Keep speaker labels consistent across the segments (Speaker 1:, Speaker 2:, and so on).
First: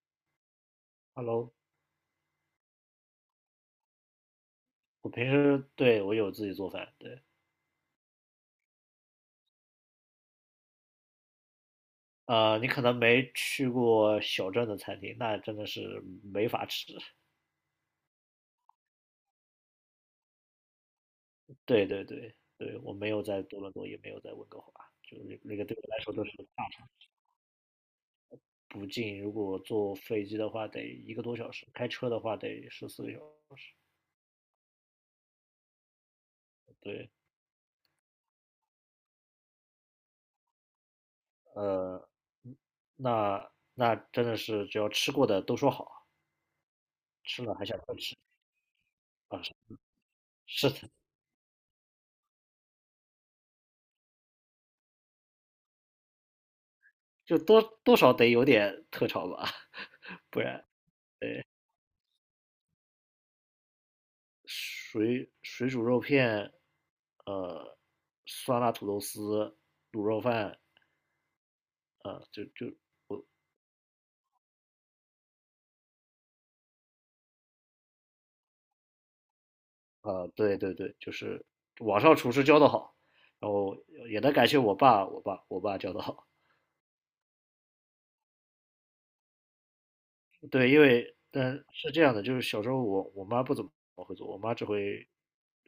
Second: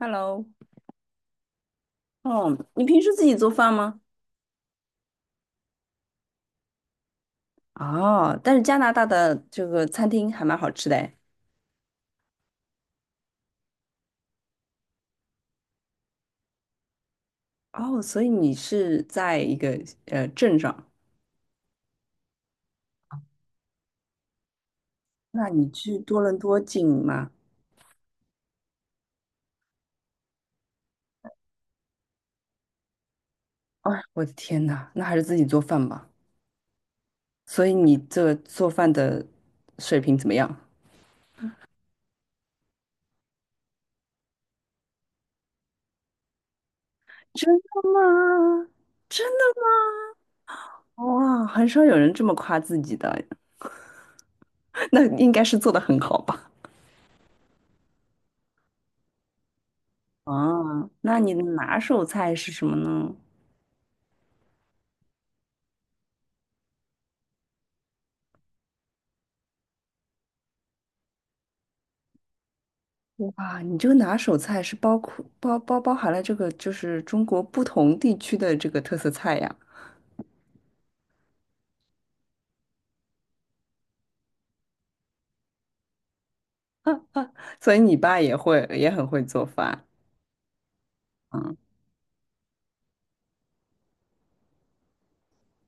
Speaker 1: Hello，
Speaker 2: Hello，
Speaker 1: 哦，你平时自己做饭吗？
Speaker 2: 我平时对我有自己做饭，对。
Speaker 1: 哦，但是加拿大的这个餐厅还蛮好吃的诶。
Speaker 2: 你可能没去过小镇的餐厅，那真的是没法吃。
Speaker 1: 哦，所以你是在一个镇上，
Speaker 2: 对对对对，我没有在多伦多，也没有在温哥华，就是
Speaker 1: 那
Speaker 2: 那个
Speaker 1: 你
Speaker 2: 对我
Speaker 1: 去
Speaker 2: 来说
Speaker 1: 多
Speaker 2: 都是
Speaker 1: 伦
Speaker 2: 个
Speaker 1: 多
Speaker 2: 大
Speaker 1: 近
Speaker 2: 城市。
Speaker 1: 吗？
Speaker 2: 不近。如果坐飞机的话，得一个多小时；开车的话，得14个小时。
Speaker 1: 哎，我的天呐，那还是自己做饭吧。
Speaker 2: 对。
Speaker 1: 所以你这做饭的水平怎么样？
Speaker 2: 呃，那那真的是只要吃过的都说好，吃
Speaker 1: 真
Speaker 2: 了还想
Speaker 1: 的
Speaker 2: 再吃。
Speaker 1: 吗？真的
Speaker 2: 啊，
Speaker 1: 吗？
Speaker 2: 是的。
Speaker 1: 哇，很少有人这么夸自己的，那应该是做的很好吧？
Speaker 2: 就多多少得有点特长吧，不然。
Speaker 1: 啊，那你的拿手菜是什么呢？
Speaker 2: 水煮肉片，呃，酸辣土豆丝、卤肉饭。啊，就就
Speaker 1: 哇，你这个拿手菜是包括包含了这个就是中国不同地区的这个特色菜呀，
Speaker 2: 啊，对对对，就是网上厨师教的好，然后也得感谢我爸，我爸教的好。
Speaker 1: 所以你爸也会也很会做饭，
Speaker 2: 对，因为但
Speaker 1: 嗯。
Speaker 2: 是这样的，就是小时候我妈不怎么会做，我妈只会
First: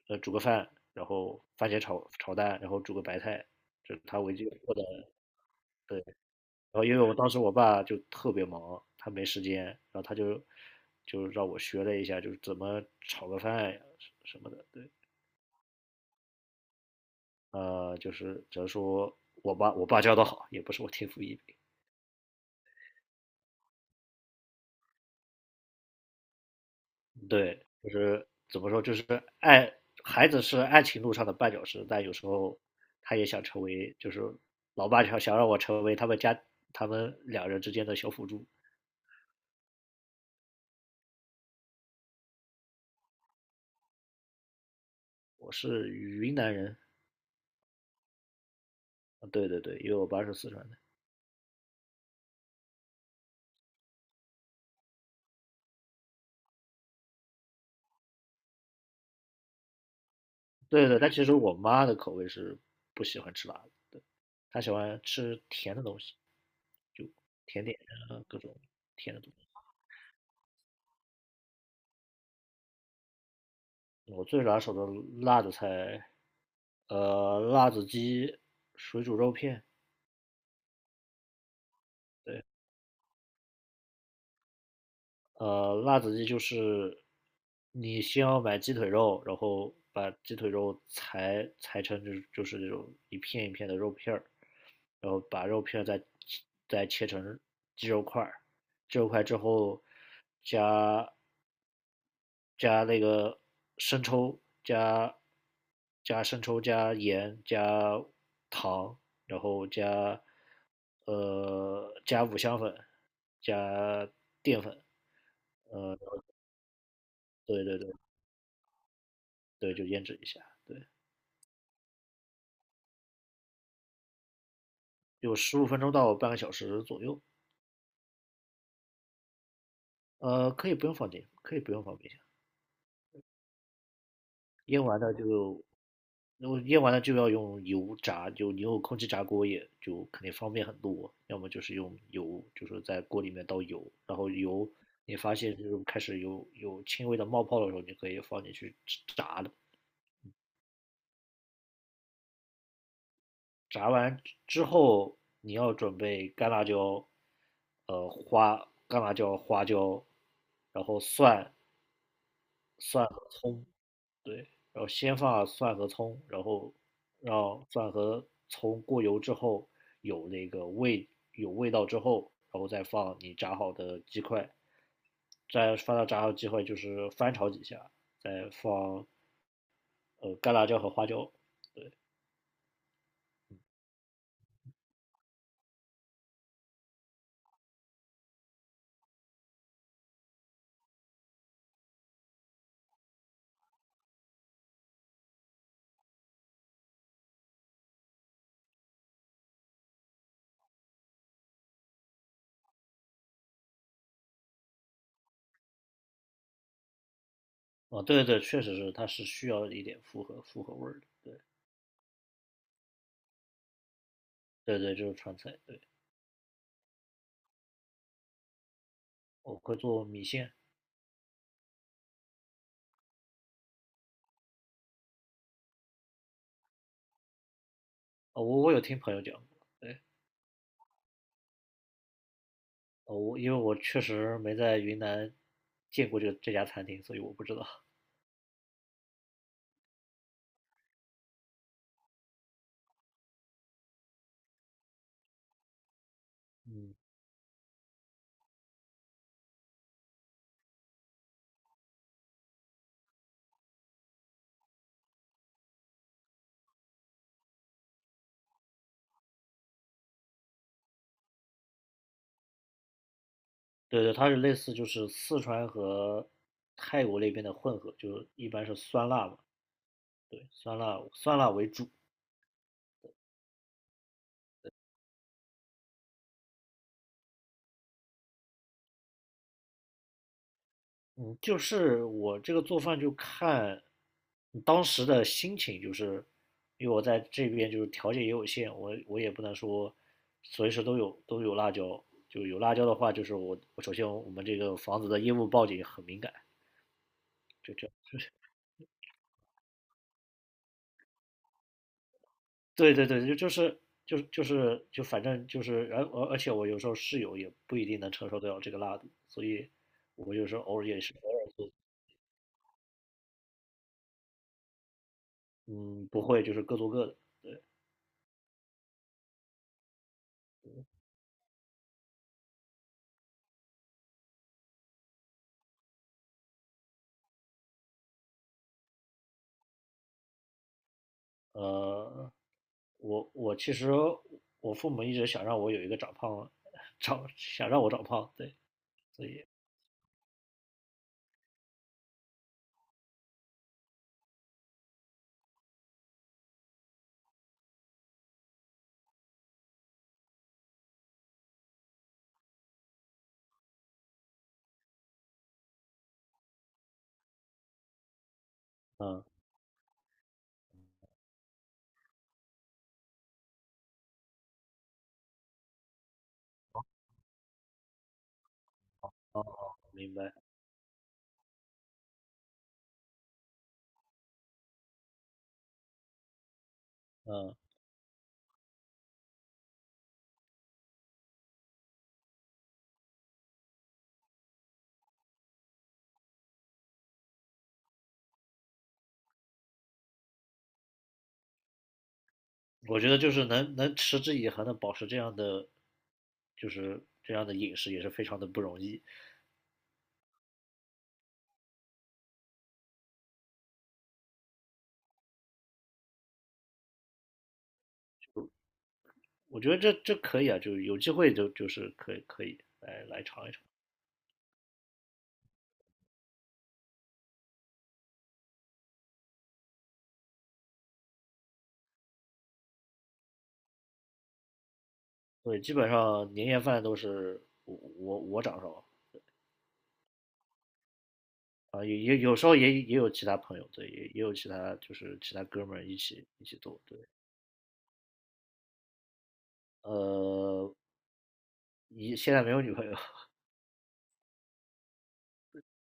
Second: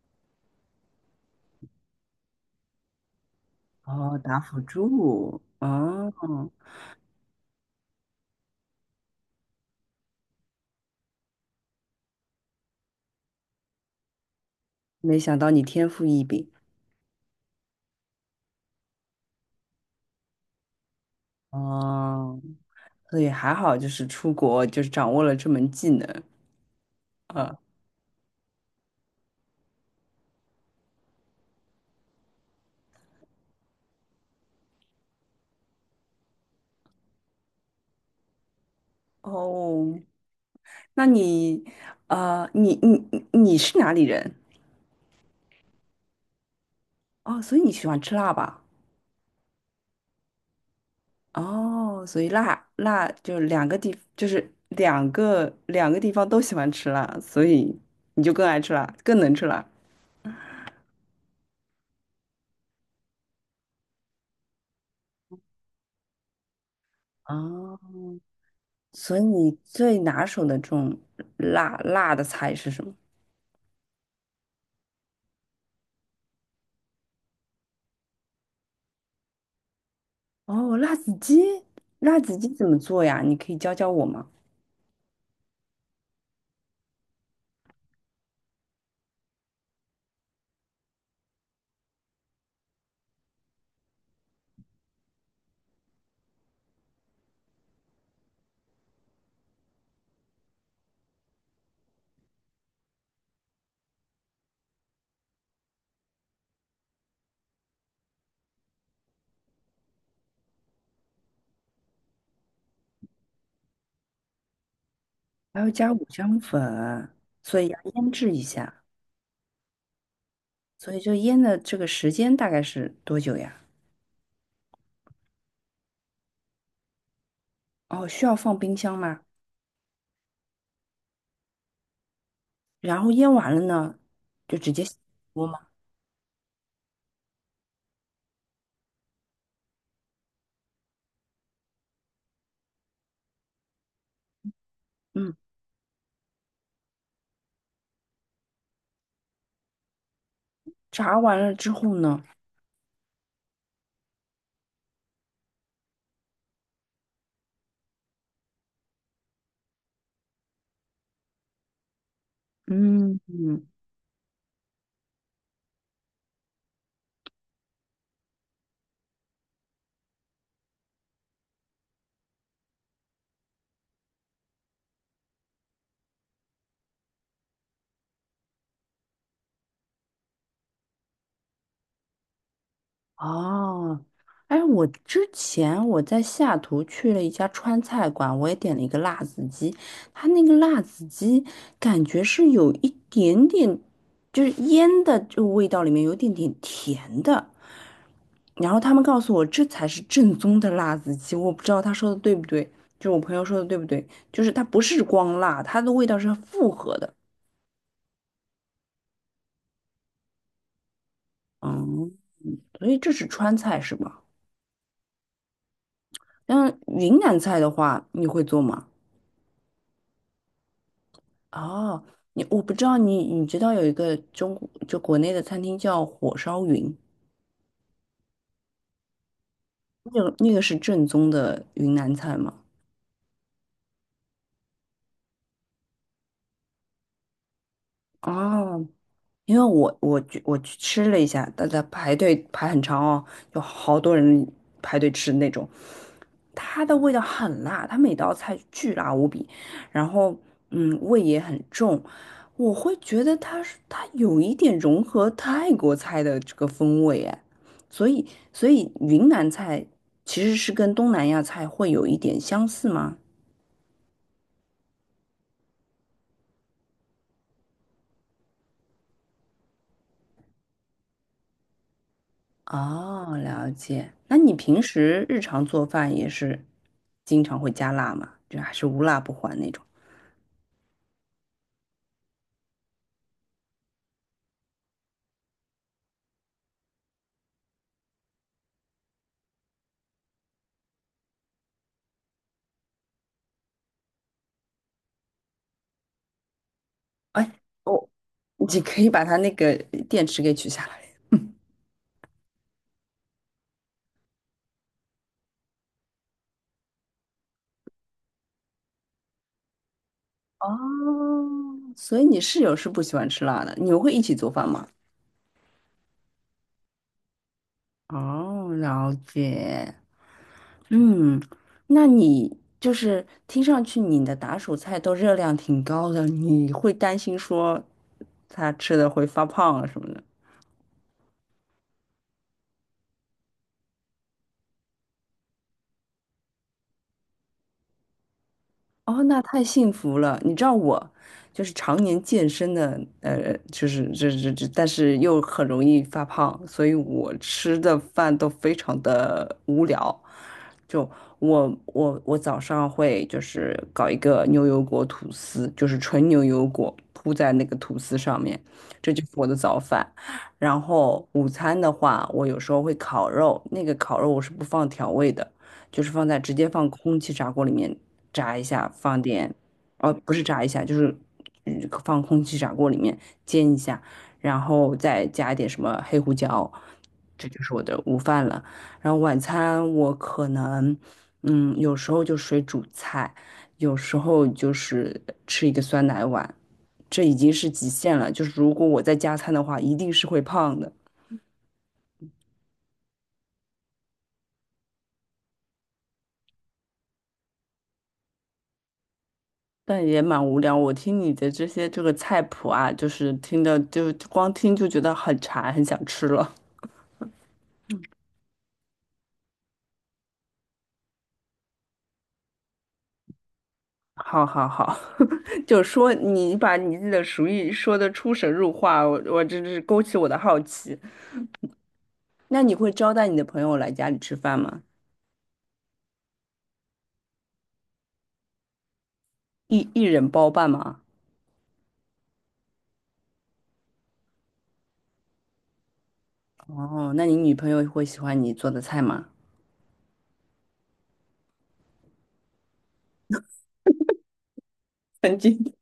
Speaker 2: 煮个饭，然后番茄炒蛋，然后煮个白菜，这是
Speaker 1: 哦，
Speaker 2: 她唯一
Speaker 1: 打辅
Speaker 2: 做的。
Speaker 1: 助，
Speaker 2: 对。
Speaker 1: 哦。
Speaker 2: 然后因为我当时我爸就特别忙，他没时间，然后他就让我学了一下，就是怎么炒个饭呀什么的。对。
Speaker 1: 没想到你天赋异禀，
Speaker 2: 就是只能说我爸教的好，也不是我天赋异禀。
Speaker 1: 哦，所以还好就是出国就是掌握了这门技能，啊。
Speaker 2: 对，就是怎么说，就是爱孩子是爱情路上的绊脚石，但有时候他也想成为，就是老爸想让我成为他们家他们两人之间的小辅助。
Speaker 1: 哦，那你，啊，你是哪里人？
Speaker 2: 我是云南人。
Speaker 1: 哦，所以你喜欢吃辣吧？
Speaker 2: 啊，对对对，因为我爸是四川的。
Speaker 1: 哦，所以辣就两个地，就是两个地方都喜欢吃辣，所以你就更爱吃辣，更能吃辣。
Speaker 2: 对对，但其实我妈的口味是不喜欢吃辣的。对，她喜欢吃甜的东西，甜
Speaker 1: 哦，
Speaker 2: 点啊，各种甜
Speaker 1: 所
Speaker 2: 的
Speaker 1: 以
Speaker 2: 东西。
Speaker 1: 你最拿手的这种辣的菜是什么？
Speaker 2: 我最拿手的辣的菜，辣子鸡、水煮肉片。
Speaker 1: 哦，辣子鸡，辣子
Speaker 2: 对。
Speaker 1: 鸡怎么做呀？你可以教教我吗？
Speaker 2: 辣子鸡就是你先要买鸡腿肉，然后把鸡腿肉裁成就是那种一片一片的肉片儿，然后把肉片儿再切成鸡肉块儿，鸡肉块之后加加那个生抽，加生抽，加盐，加糖，然后加五香粉，加淀粉。
Speaker 1: 还要加五香粉，所
Speaker 2: 对
Speaker 1: 以
Speaker 2: 对
Speaker 1: 要
Speaker 2: 对
Speaker 1: 腌制一下，
Speaker 2: 对，就腌制一下。对。
Speaker 1: 所以就腌的这个时间大概是多久呀？
Speaker 2: 有15分钟到半个小时左右。
Speaker 1: 哦，需要放冰箱吗？
Speaker 2: 可以不用放进，可以不用放冰箱。
Speaker 1: 然后腌完了呢，就直接
Speaker 2: 腌
Speaker 1: 下
Speaker 2: 完了
Speaker 1: 锅吗？
Speaker 2: 就然后腌完了就要用油炸，就你用空气炸锅也就肯定方便很多。要么就是用油，就是在锅里面倒油，然后油你
Speaker 1: 嗯。
Speaker 2: 发现就是开始有轻微的冒泡的时候，你可以放进去炸的。
Speaker 1: 炸完了之后呢？
Speaker 2: 炸完之后，你要准备干辣椒，干辣椒、花椒，然后蒜
Speaker 1: 嗯
Speaker 2: 和葱。
Speaker 1: 嗯。
Speaker 2: 对。然后先放蒜和葱，然后让蒜和葱过油之后有那个味有味道之后，然后再放你炸好的鸡块，再放到炸好鸡块就是翻炒几下，再放干辣椒和花椒。
Speaker 1: 哦，哎，我之前我在下图去了一家川菜馆，我也点了一个辣子鸡，它那个辣子鸡感觉是有一点点，就是腌的这个味道里面有一点点甜的，然后他们告诉我这才是正宗的辣子鸡，我不知道他说的对不对，就是我朋友说的对不对，就是它不是光辣，它的味道是复合的，
Speaker 2: 啊，对对对，确实是，它是需要一点复合味儿的。对
Speaker 1: 嗯。所以这是川菜是吧？
Speaker 2: 对对，就是川菜。对。
Speaker 1: 嗯，云南菜的话，你会做吗？
Speaker 2: 我会做米线。
Speaker 1: 哦，你我不知道你知道有一个中国就国内的餐厅叫火烧云，
Speaker 2: 啊，我有听朋友讲过。对。
Speaker 1: 那个那个是正宗的云南菜吗？
Speaker 2: 哦，我因为我确实没在云南见过这家餐厅，所以我不知道。
Speaker 1: 哦，因为我去吃了一下，大家排队排很长哦，有好多人排队吃那种，它
Speaker 2: 嗯。
Speaker 1: 的味道很辣，它每道菜巨辣无比。然后嗯，味也很重，我会觉得它是它有一点融合泰国菜的这个风味哎，所以所以云南菜其实是跟东南亚菜会有一点相似吗？
Speaker 2: 对对，它是类似就是四川和泰国那边的混合，就是一般是酸辣嘛。对，酸辣酸辣为主。
Speaker 1: 哦，了解。那你平时日常做饭也是经常会加辣吗？就还是无辣不欢那种？
Speaker 2: 嗯，就是我这个做饭就看当时的心情，就是因为我在这边就是条件也有限，我也不能说随时都有辣椒，就有辣椒的话，就是我首先我们这个房子的烟雾报警很敏感，
Speaker 1: 哎，
Speaker 2: 就这。
Speaker 1: 我，你可以把它那个电池给取下来。
Speaker 2: 对对对，就就是就是就是就反正就是，而且我有时候室友也不一定能承受得了这个辣度，所以我有时候偶尔也是偶尔做。
Speaker 1: 所以你室友是不喜欢吃辣的，你们会一起做饭吗？
Speaker 2: 嗯，不会就是各做各的。
Speaker 1: 哦，了解。嗯，那你就是听上去你的打手菜都热量挺高的，你会担心说他吃的会发胖啊什么的？
Speaker 2: 呃，我其实我父母一直想让我有一个长胖，想让我长胖。对，
Speaker 1: 哦，
Speaker 2: 所
Speaker 1: 那
Speaker 2: 以
Speaker 1: 太幸福了！你知道我就是常年健身的，就是这，但是又很容易发胖，所以我吃的饭都非常的无聊。就我早上会就是搞一个牛油果吐司，就是纯牛油果铺在那个吐司上面，这就
Speaker 2: 嗯，
Speaker 1: 是我的早饭。然后午餐的话，我有时候会烤肉，那个烤肉我是不放调味的。就是放在直接放空气炸锅里面炸一下，放点，哦，
Speaker 2: 明
Speaker 1: 不
Speaker 2: 白，
Speaker 1: 是炸一下，就是嗯放空气炸锅里面煎一下，然后再加一点什么黑胡椒，这
Speaker 2: 嗯，
Speaker 1: 就是我的午饭了。然后晚餐我可能，嗯，有时候就水煮菜，有时候就是吃一个酸奶碗，这已经是极限了。就是如果我再加餐的话，一定是会胖的。
Speaker 2: 我觉得就是能持之以恒的保持这样的，就是这样的饮食也是非常的不容易。
Speaker 1: 但也蛮无聊。我听你的这些这个菜谱啊，就是听的就光听就觉得很馋，很想吃了。
Speaker 2: 我觉得这可以啊，就有机会就是可以来尝一尝。
Speaker 1: 好好好，就说你把你自己的厨艺说的出神入化，我真是勾起我的好奇。那你会招待你的朋友来家里吃饭吗？
Speaker 2: 对，基本上年夜饭都是我掌勺。
Speaker 1: 一人包办吗？
Speaker 2: 啊，也有时候也有其他朋友。对，也有其他就是其他哥们儿一起做。对。
Speaker 1: 哦，那你女朋友会喜欢你做的菜吗？
Speaker 2: 呃，现在没有女朋友。
Speaker 1: 曾经。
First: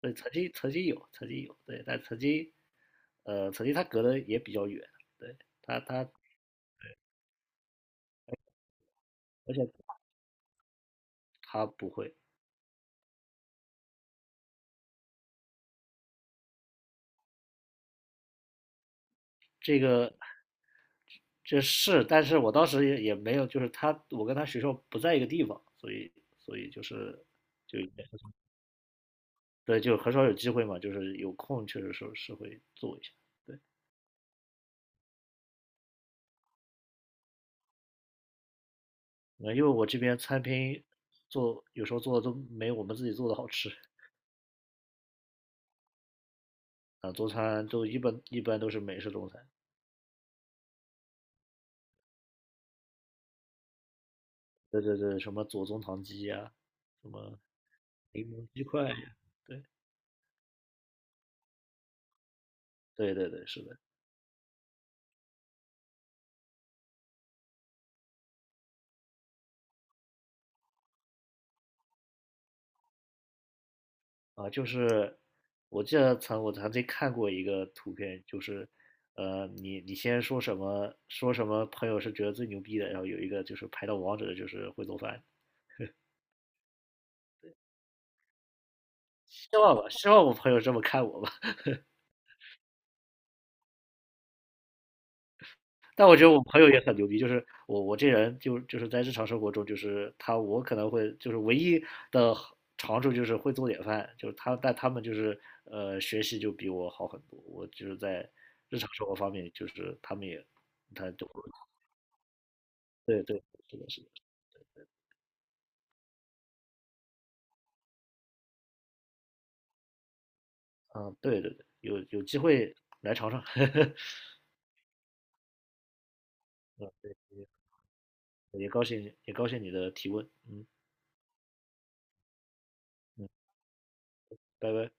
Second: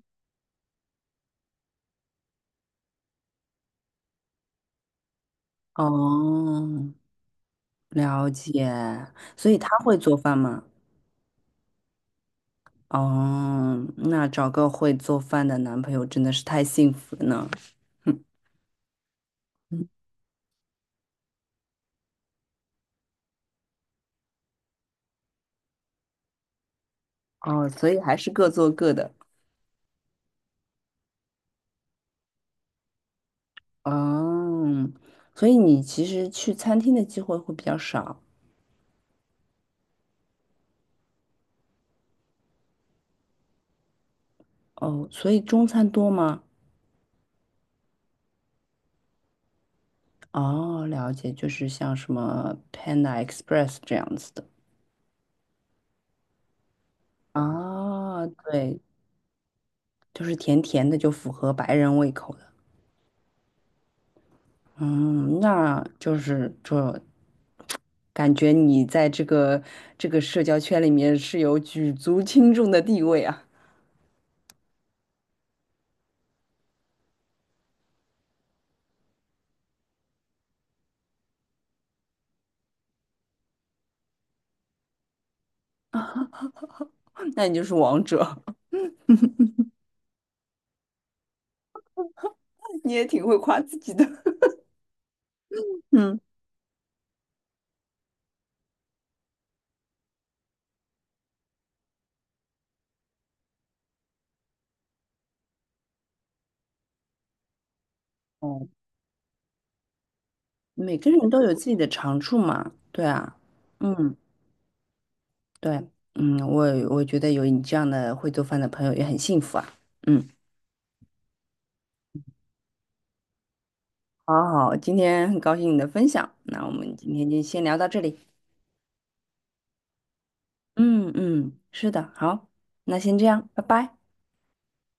Speaker 2: 对，曾经有，曾经有。对，但曾经他隔得也比较远。对，他，
Speaker 1: 哦，了解。所
Speaker 2: 而
Speaker 1: 以她
Speaker 2: 且
Speaker 1: 会做饭吗？
Speaker 2: 他不会
Speaker 1: 哦，那找个会做饭的男朋友真的是太幸福了呢。
Speaker 2: 这
Speaker 1: 嗯。
Speaker 2: 个这是，但是我当时也没有，就是他，我跟他学校不在一个地方，所以就是
Speaker 1: 哦，
Speaker 2: 就
Speaker 1: 所以还是各做各的。
Speaker 2: 对，就很少有机会嘛，就是有空确实是会做一下。对。
Speaker 1: 哦，所以你其实去餐厅的机会会比较少。
Speaker 2: 因为我这边餐厅做有时候做的都没我们自己做的好吃。
Speaker 1: 哦，所以中餐多吗？
Speaker 2: 啊，中餐都一般都是美式中餐。
Speaker 1: 哦，了解，就是像什么 Panda Express 这样子的。
Speaker 2: 对对对，什么左宗棠鸡呀、什么柠
Speaker 1: 啊，
Speaker 2: 檬鸡
Speaker 1: 对，
Speaker 2: 块呀。对
Speaker 1: 就是甜甜的，就符合白人胃口的。
Speaker 2: 对对对，是的。
Speaker 1: 嗯，那就是这感觉你在这个社交圈里面是有举足轻重的地位啊。
Speaker 2: 啊，就是我记得我曾经看过一个图片，就是你先说什么说什么朋友是觉得最牛逼的，然后有一个就是排到王者的就是会做饭，
Speaker 1: 那你就是王者，
Speaker 2: 希望吧，希望我朋友这么看我吧。
Speaker 1: 你也挺会夸自己的。
Speaker 2: 但我
Speaker 1: 嗯。
Speaker 2: 觉得我朋友也很牛逼，就是我这人就是在日常生活中，就是我可能会就是唯一的长处就是会做点饭，就是但他们就是学习就比我好很多，我就是在
Speaker 1: 哦，
Speaker 2: 日常生活方面就是他们也
Speaker 1: 每个
Speaker 2: 他就
Speaker 1: 人都有自己的长处嘛，对
Speaker 2: 对
Speaker 1: 啊，
Speaker 2: 对，是的，是的。
Speaker 1: 嗯，对，嗯，我觉得有你这样的会做饭的朋友也很幸福啊。嗯。
Speaker 2: 啊，对对对，有机会来尝尝，
Speaker 1: 好好，今天很高兴你的分享，那我们今天就先聊到这里。
Speaker 2: 也高兴你的提问。嗯
Speaker 1: 嗯嗯，是的，好，那先这
Speaker 2: 嗯，
Speaker 1: 样，拜拜。
Speaker 2: 拜拜。